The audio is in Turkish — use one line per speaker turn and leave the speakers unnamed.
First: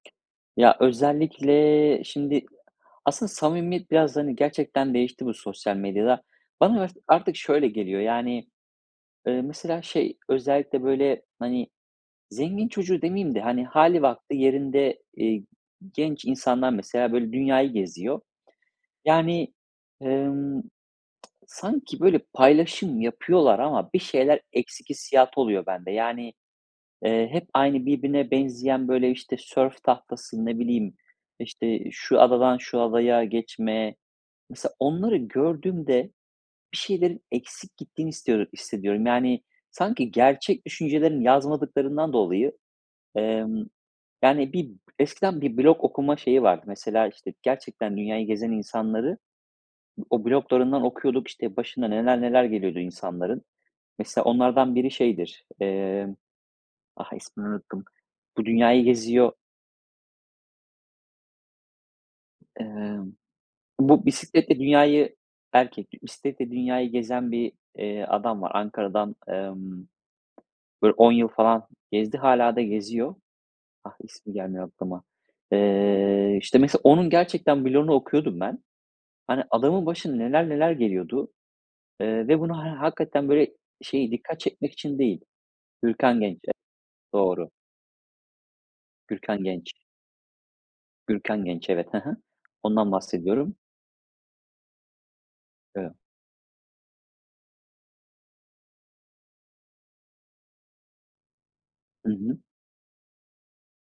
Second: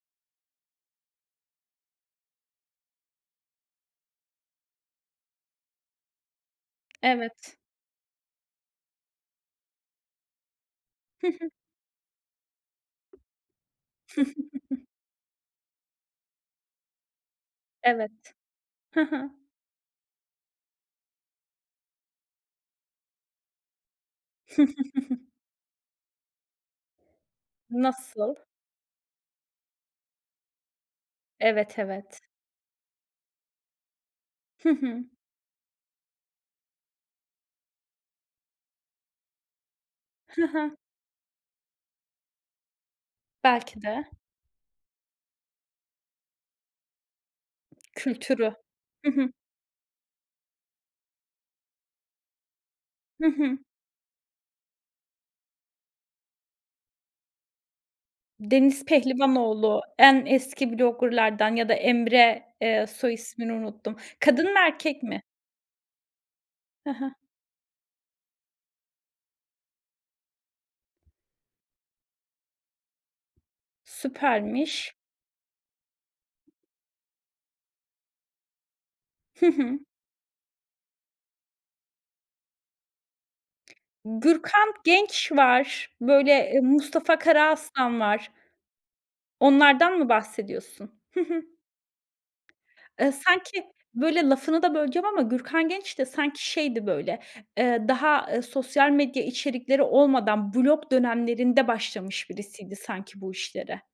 Ya özellikle şimdi aslında samimiyet biraz hani gerçekten değişti bu sosyal medyada. Bana art artık
Evet.
şöyle geliyor. Yani, ııı, mesela şey, özellikle, böyle,
Hı hı.
hani, zengin çocuğu demeyeyim de hani hâli vakti yerinde, ııı, genç insanlar mesela böyle dünyayı geziyor.
Evet. Hı hı.
Yani, ımm, sanki böyle paylaşım yapıyorlar ama bir şeyler eksik hissiyatı oluyor bende. Yani, eee, hep aynı birbirine
Nasıl?
benzeyen böyle işte sörf tahtası, ne bileyim,
Evet,
işte şu
evet.
adadan şu adaya geçme.
Hı
Mesela
hı.
onları gördüğümde bir şeylerin eksik gittiğini istiyor hissediyorum. Yani, sanki
Hı
gerçek
hı.
düşüncelerini yazmadıklarından dolayı, emm,
Belki de.
yani bir eskiden bir blog okuma şeyi vardı. Mesela işte gerçekten dünyayı gezen
Kültürü. Hı
insanları
hı.
o bloglarından okuyorduk, işte başına neler neler geliyordu
Hı
insanların.
hı.
Mesela onlardan biri şeydir, emm, ah, ismini unuttum, bu dünyayı
Deniz
geziyor.
Pehlivanoğlu en eski blogger'lardan ya da Emre, eee, soy
Imm,
ismini unuttum.
bu
Kadın mı
bisikletle
erkek
dünyayı
mi?
-erkek bisikletle
Hı
dünyayı
hı.
gezen bir, eee, adam var. Ankara'dan, emm, böyle 10 yıl falan gezdi, hâlâ da geziyor. Ah, ismi gelmiyor
Süpermiş.
aklıma. Eee, işte mesela onun gerçekten bloğunu okuyordum ben. Hani,
Hı hı.
adamın başına neler neler geliyordu, eee, ve bunu he hakikaten böyle şey dikkat
Gürkan
çekmek için değil,
Genç var,
Gürkan Genç evet
böyle Mustafa
doğru.
Karaaslan var.
Gürkan Genç.
Onlardan mı bahsediyorsun? Hı hı.
Gürkan Genç, evet. Hı hı. Ondan
Iıı,
bahsediyorum.
sanki böyle lafını da böleceğim ama Gürkan
Evet.
Genç de sanki şeydi böyle, eee, daha sosyal medya içerikleri olmadan blog dönemlerinde
Hı
başlamış
hı.
birisiydi sanki bu işlere.